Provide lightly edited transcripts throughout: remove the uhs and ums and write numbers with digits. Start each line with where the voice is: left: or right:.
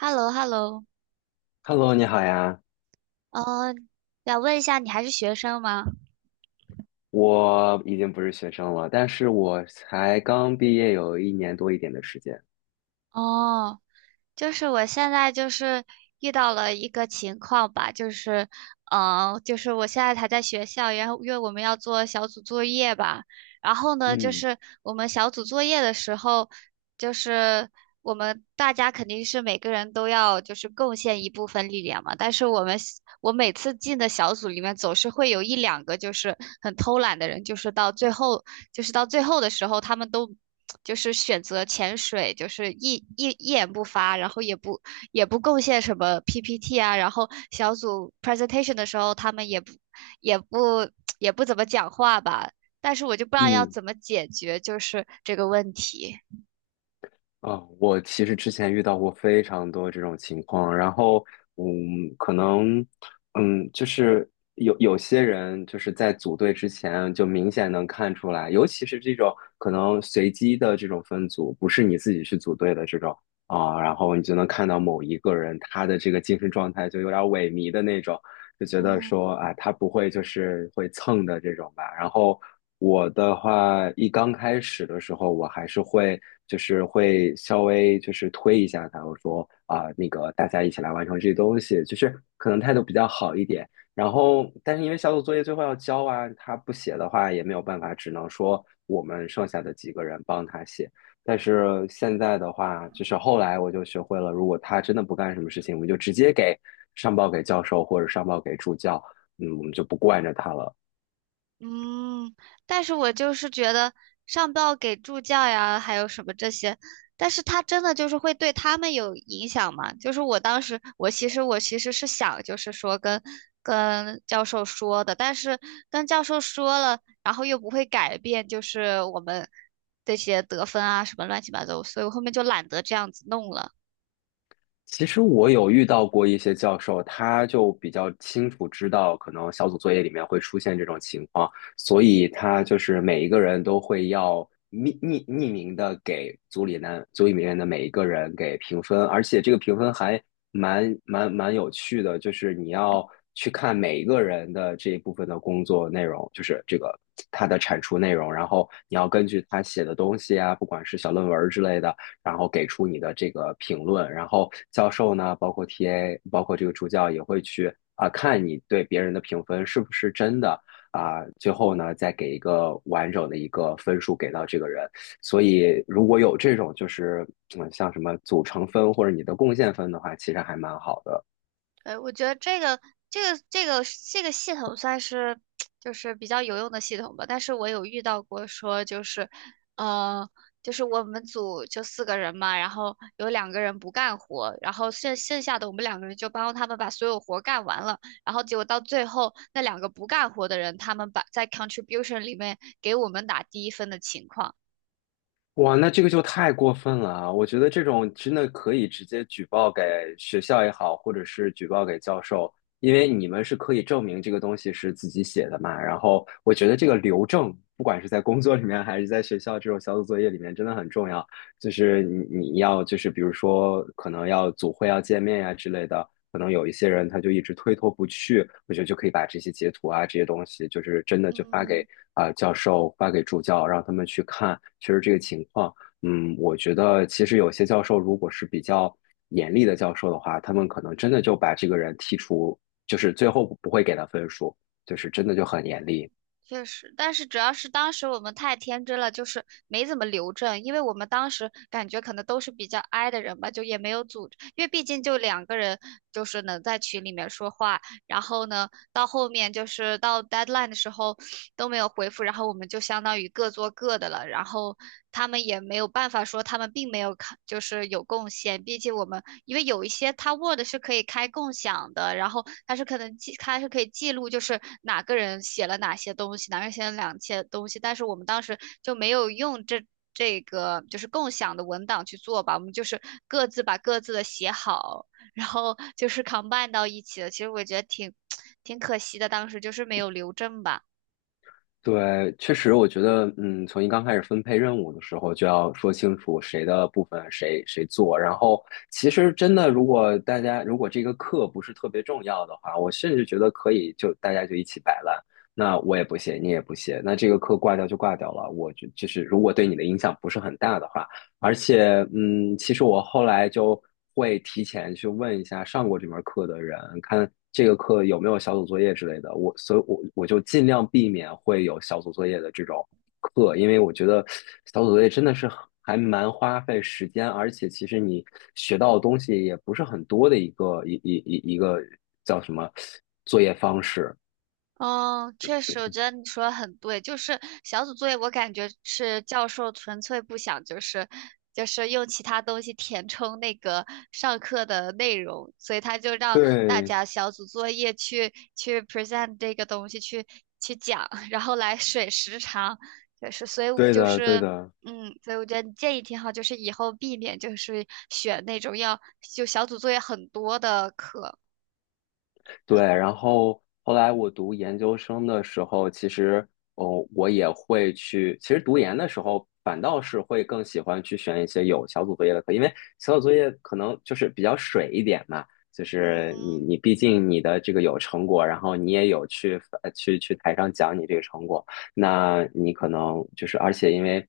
right: h e l l o h e l l o。
left: Hello，你好呀，
right: 嗯，想问一下，你还是学生吗？
left: 我已经不是学生了，但是我才刚毕业有1年多一点的时间。
right: 哦，就是我现在就是遇到了一个情况吧，就是，就是我现在还在学校，然后因为我们要做小组作业吧，然后呢，就
left: 嗯
right: 是我们小组作业的时候，就是我们大家肯定是每个人都要就是贡献一部分力量嘛，但是我每次进的小组里面总是会有一两个就是很偷懒的人，就是到最后的时候，他们都。就是选择潜水，就是一言不发，然后也不贡献什么 PPT 啊，然后小组 presentation 的时候，他们也不也不 也不怎么讲话吧。但是我就不知道要
left: 嗯，
right: 怎么解决就是这个问题。
left: 啊，我其实之前遇到过非常多这种情况，然后，可能，就是有些人就是在组队之前就明显能看出来，尤其是这种可能随机的这种分组，不是你自己去组队的这种啊，然后你就能看到某一个人他的这个精神状态就有点萎靡的那种，就觉得
right: 嗯，
left: 说啊，他不会就是会蹭的这种吧。然后我的话，一刚开始的时候，我还是会就是会稍微就是推一下他，我说啊，那个大家一起来完成这些东西，就是可能态度比较好一点。然后，但是因为小组作业最后要交啊，他不写的话也没有办法，只能说我们剩下的几个人帮他写。但是现在的话，就是后来我就学会了，如果他真的不干什么事情，我们就直接上报给教授或者上报给助教，嗯，我们就不惯着他了。
right: 嗯，但是我就是觉得上报给助教呀，还有什么这些，但是他真的就是会对他们有影响吗？就是我当时，我其实是想，就是说跟教授说的，但是跟教授说了，然后又不会改变，就是我们这些得分啊什么乱七八糟，所以我后面就懒得这样子弄了。
left: 其实我有遇到过一些教授，他就比较清楚知道，可能小组作业里面会出现这种情况，所以他就是每一个人都会要匿名的给组里面的每一个人给评分，而且这个评分还蛮有趣的，就是你要去看每一个人的这一部分的工作内容，就是这个他的产出内容，然后你要根据他写的东西啊，不管是小论文之类的。然后给出你的这个评论。然后教授呢，包括 TA,包括这个助教也会去啊、看你对别人的评分是不是真的啊、最后呢再给一个完整的一个分数给到这个人。所以如果有这种就是像什么组成分或者你的贡献分的话，其实还蛮好的。
right: 呃，我觉得这个这个这个系统算是 就是比较有用的系统吧，但是我有遇到过说就是，呃，就是我们组就四个人嘛，然后有两个人不干活，然后剩下的我们两个人就帮他们把所有活干完了，然后结果到最后那两个不干活的人，他们把在 contribution 里面给我们打低分的情况。
left: 哇，那这个就太过分了啊！我觉得这种真的可以直接举报给学校也好，或者是举报给教授，因为你们是可以证明这个东西是自己写的嘛。然后我觉得这个留证，不管是在工作里面还是在学校这种小组作业里面，真的很重要。就是你要就是比如说可能要组会要见面呀、之类的，可能有一些人他就一直推脱不去，我觉得就可以把这些截图啊这些东西，就是真的就发
right: 嗯，
left: 给啊、教授，发给助教，让他们去看，确实这个情况。嗯，我觉得其实有些教授如果是比较严厉的教授的话，他们可能真的就把这个人剔除，就是最后不会给他分数，就是真的就很
right: 嗯，
left: 严厉。
right: 确实，但是主要是当时我们太天真了，就是没怎么留证，因为我们当时感觉可能都是比较 i 的人吧，就也没有组织因为毕竟就两个人，就是能在群里面说话，然后呢，到后面就是到 deadline 的时候都没有回复，然后我们就相当于各做各的了，然后他们也没有办法说他们并没有看，就是有贡献，毕竟我们因为有一些它 Word 是可以开共享的，然后它是可能记，它是可以记录就是哪个人写了哪些东西，哪个人写了哪些东西，但是我们当时就没有用这。这个就是共享的文档去做吧，我们就是各自把各自的写好，然后就是 combine 到一起的。其实我觉得挺可惜的，当时就是没有留证吧。
left: 对，确实，我觉得，从一刚开始分配任务的时候，就要说清楚谁的部分谁做。然后，其实真的，如果大家如果这个课不是特别重要的话，我甚至觉得可以就大家就一起摆烂。那我也不写，你也不写，那这个课挂掉就挂掉了。我就是，如果对你的影响不是很大的话，而且，其实我后来就会提前去问一下上过这门课的人，看这个课有没有小组作业之类的。我，所以我就尽量避免会有小组作业的这种课，因为我觉得小组作业真的是很还蛮花费时间，而且其实你学到的东西也不是很多的一个一个叫什么作业方式。
right: 嗯，确实，我觉得你说的很对。就是小组作业，我感觉是教授纯粹不想，就是就是用其他东西填充那个上课的内容，所以他就让大
left: 对，
right: 家小组作业去 present 这个东西，去讲，然后来水时长，就是所以
left: 对
right: 就
left: 的，对
right: 是
left: 的。
right: 所以我觉得你建议挺好，就是以后避免就是选那种要就小组作业很多的课的。
left: 对，然后后来我读研究生的时候，其实，哦，我也会去。其实读研的时候，反倒是会更喜欢去选一些有小组作业的课，因为小组作业可能就是比较水一点嘛，就是你
right: 嗯
left: 你毕竟你的这个有成果，然后你也有去去台上讲你这个成果。那你可能就是，而且因为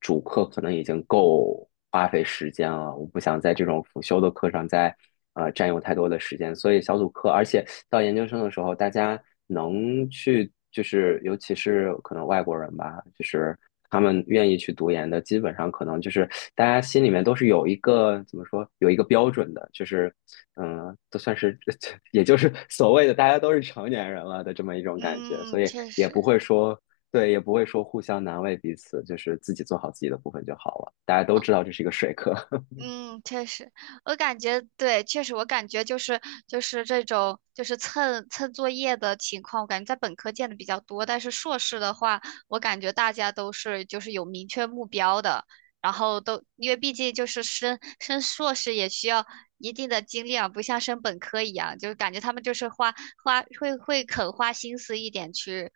left: 主课可能已经够花费时间了，我不想在这种辅修的课上再占用太多的时间，所以小组课，而且到研究生的时候，大家能去就是，尤其是可能外国人吧，就是他们愿意去读研的，基本上可能就是大家心里面都是有一个怎么说，有一个标准的，就是都算是 也就是所谓的大家都是成年人了的这么一种感觉，
right: 嗯，
left: 所以
right: 确
left: 也不
right: 实。
left: 会说对，也不会说互相难为彼此，就是自己做好自己的部分就好了。大家都
right: 哦。
left: 知道这是一个水课，
right: 嗯，确实，我感觉对，确实，我感觉就是这种就是蹭蹭作业的情况，我感觉在本科见的比较多，但是硕士的话，我感觉大家都是就是有明确目标的，然后都因为毕竟就是升硕士也需要一定的精力啊，不像升本科一样，就是感觉他们就是花花会会肯花心思一点去。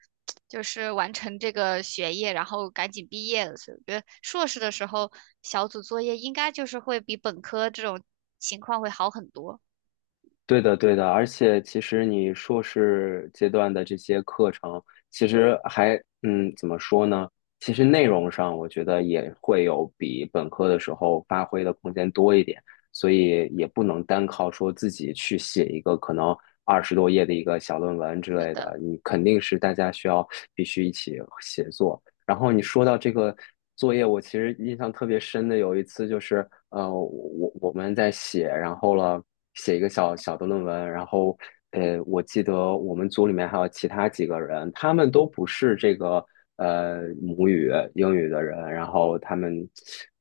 right: 就是完成这个学业，然后赶紧毕业了。所以我觉得硕士的时候小组作业应该就是会比本科这种情况会好很多。
left: 对的，对的。而且其实你硕士阶段的这些课程，其实还怎么说呢？其实内容上，我觉得也会有比本科的时候发挥的空间多一点，所以也不能单靠说自己去写一个可能20多页的一个小论文之
right: 是
left: 类的，
right: 的，
left: 你肯定是大家需要必须一起协作。然后你说到这个作业，我其实印象特别深的有一次就是，我们在写，然后了写一个小小的论文，然后我记得我们组里面还有其他几个人，他们都不是这个母语英语的人，然后他们，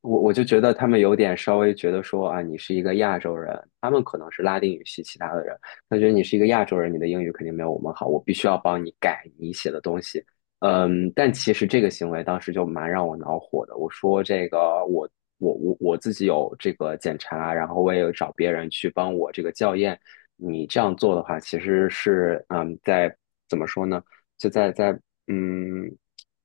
left: 我就觉得他们有点稍微觉得说啊，你是一个亚洲人，他们可能是拉丁语系其他的人，他觉得你是一个亚洲人，你的英语肯定没有我们好，我必须要帮你改你写的东西。嗯，但其实这个行为当时就蛮让我恼火的。我说这个我我自己有这个检查，然后我也有找别人去帮我这个校验。你这样做的话，其实是在怎么说呢？就嗯，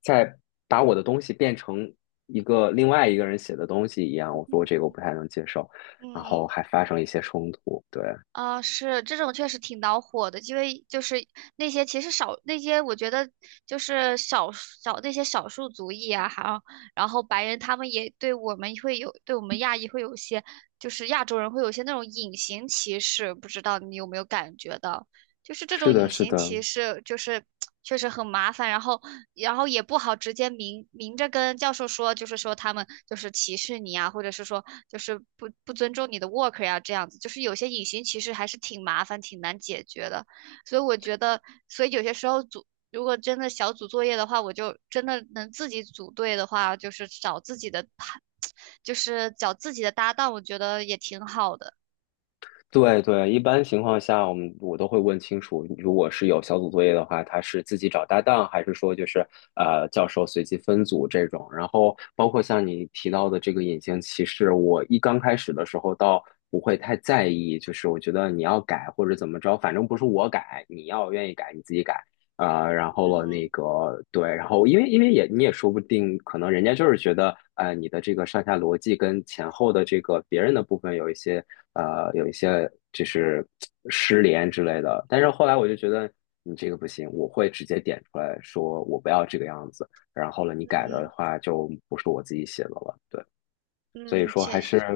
left: 在把我的东西变成一个另外一个人写的东西一样。我说这个我不太能接受，然后
right: 嗯。
left: 还发生一些冲突。对，
right: 啊、是这种确实挺恼火的，因为就是那些其实少那些，我觉得就是那些少数族裔啊，还有然后白人他们也对我们会有对我们亚裔会有一些就是亚洲人会有一些那种隐形歧视，不知道你有没有感觉到？就是这
left: 是
right: 种
left: 的，
right: 隐
left: 是
right: 形
left: 的，
right: 歧视，就是确实很麻烦，然后也不好直接明明着跟教授说，就是说他们就是歧视你啊，或者是说就是不尊重你的 work 呀、这样子，就是有些隐形歧视还是挺麻烦、挺难解决的，所以我觉得，所以有些时候组。如果真的小组作业的话，我就真的能自己组队的话，就是找自己的，就是找自己的搭档，我觉得也挺好的。
left: 对对，一般情况下，我们我都会问清楚，如果是有小组作业的话，他是自己找搭档，还是说就是教授随机分组这种。然后包括像你提到的这个隐形歧视，我一刚开始的时候倒不会太在意，就是我觉得你要改或者怎么着，反正不是我改，你要愿意改你自己改。啊，然后了那
right: 嗯
left: 个对，然后因为也你也说不定，可能人家就是觉得，你的这个上下逻辑跟前后的这个别人的部分有一些就是失联之类的。但是后来我就觉得你这个不行，我会直接点出来说我不要这个样子，然后了你改的
right: 嗯
left: 话就不是我自己写的了，对。所以
right: 嗯，
left: 说
right: 确
left: 还是
right: 实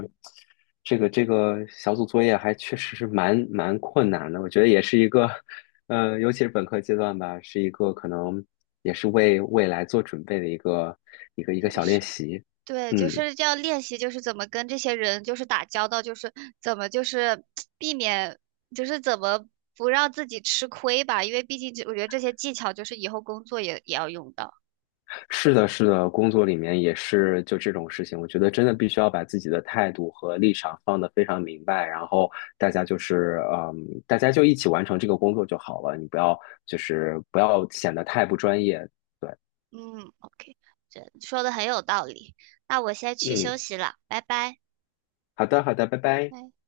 left: 这个小组作业还确实是蛮困难的，我觉得也是一个，尤其是本科阶段吧，是一个可能也是为未来做准备的一个
right: 确
left: 小练
right: 实。
left: 习。
right: 对，就
left: 嗯，
right: 是要练习，就是怎么跟这些人就是打交道，就是怎么就是 避免，就是怎么不让自己吃亏吧，因为毕竟这我觉得这些技巧就是以后工作也要用到。
left: 是的，是的，工作里面也是就这种事情，我觉得真的必须要把自己的态度和立场放得非常明白，然后大家就是大家就一起完成这个工作就好了，你不要显得太不专业。
right: 嗯，OK，这说的很有道理。那我先去休
left: 嗯，
right: 息了，拜拜。
left: 好的，好的，拜拜。
right: 拜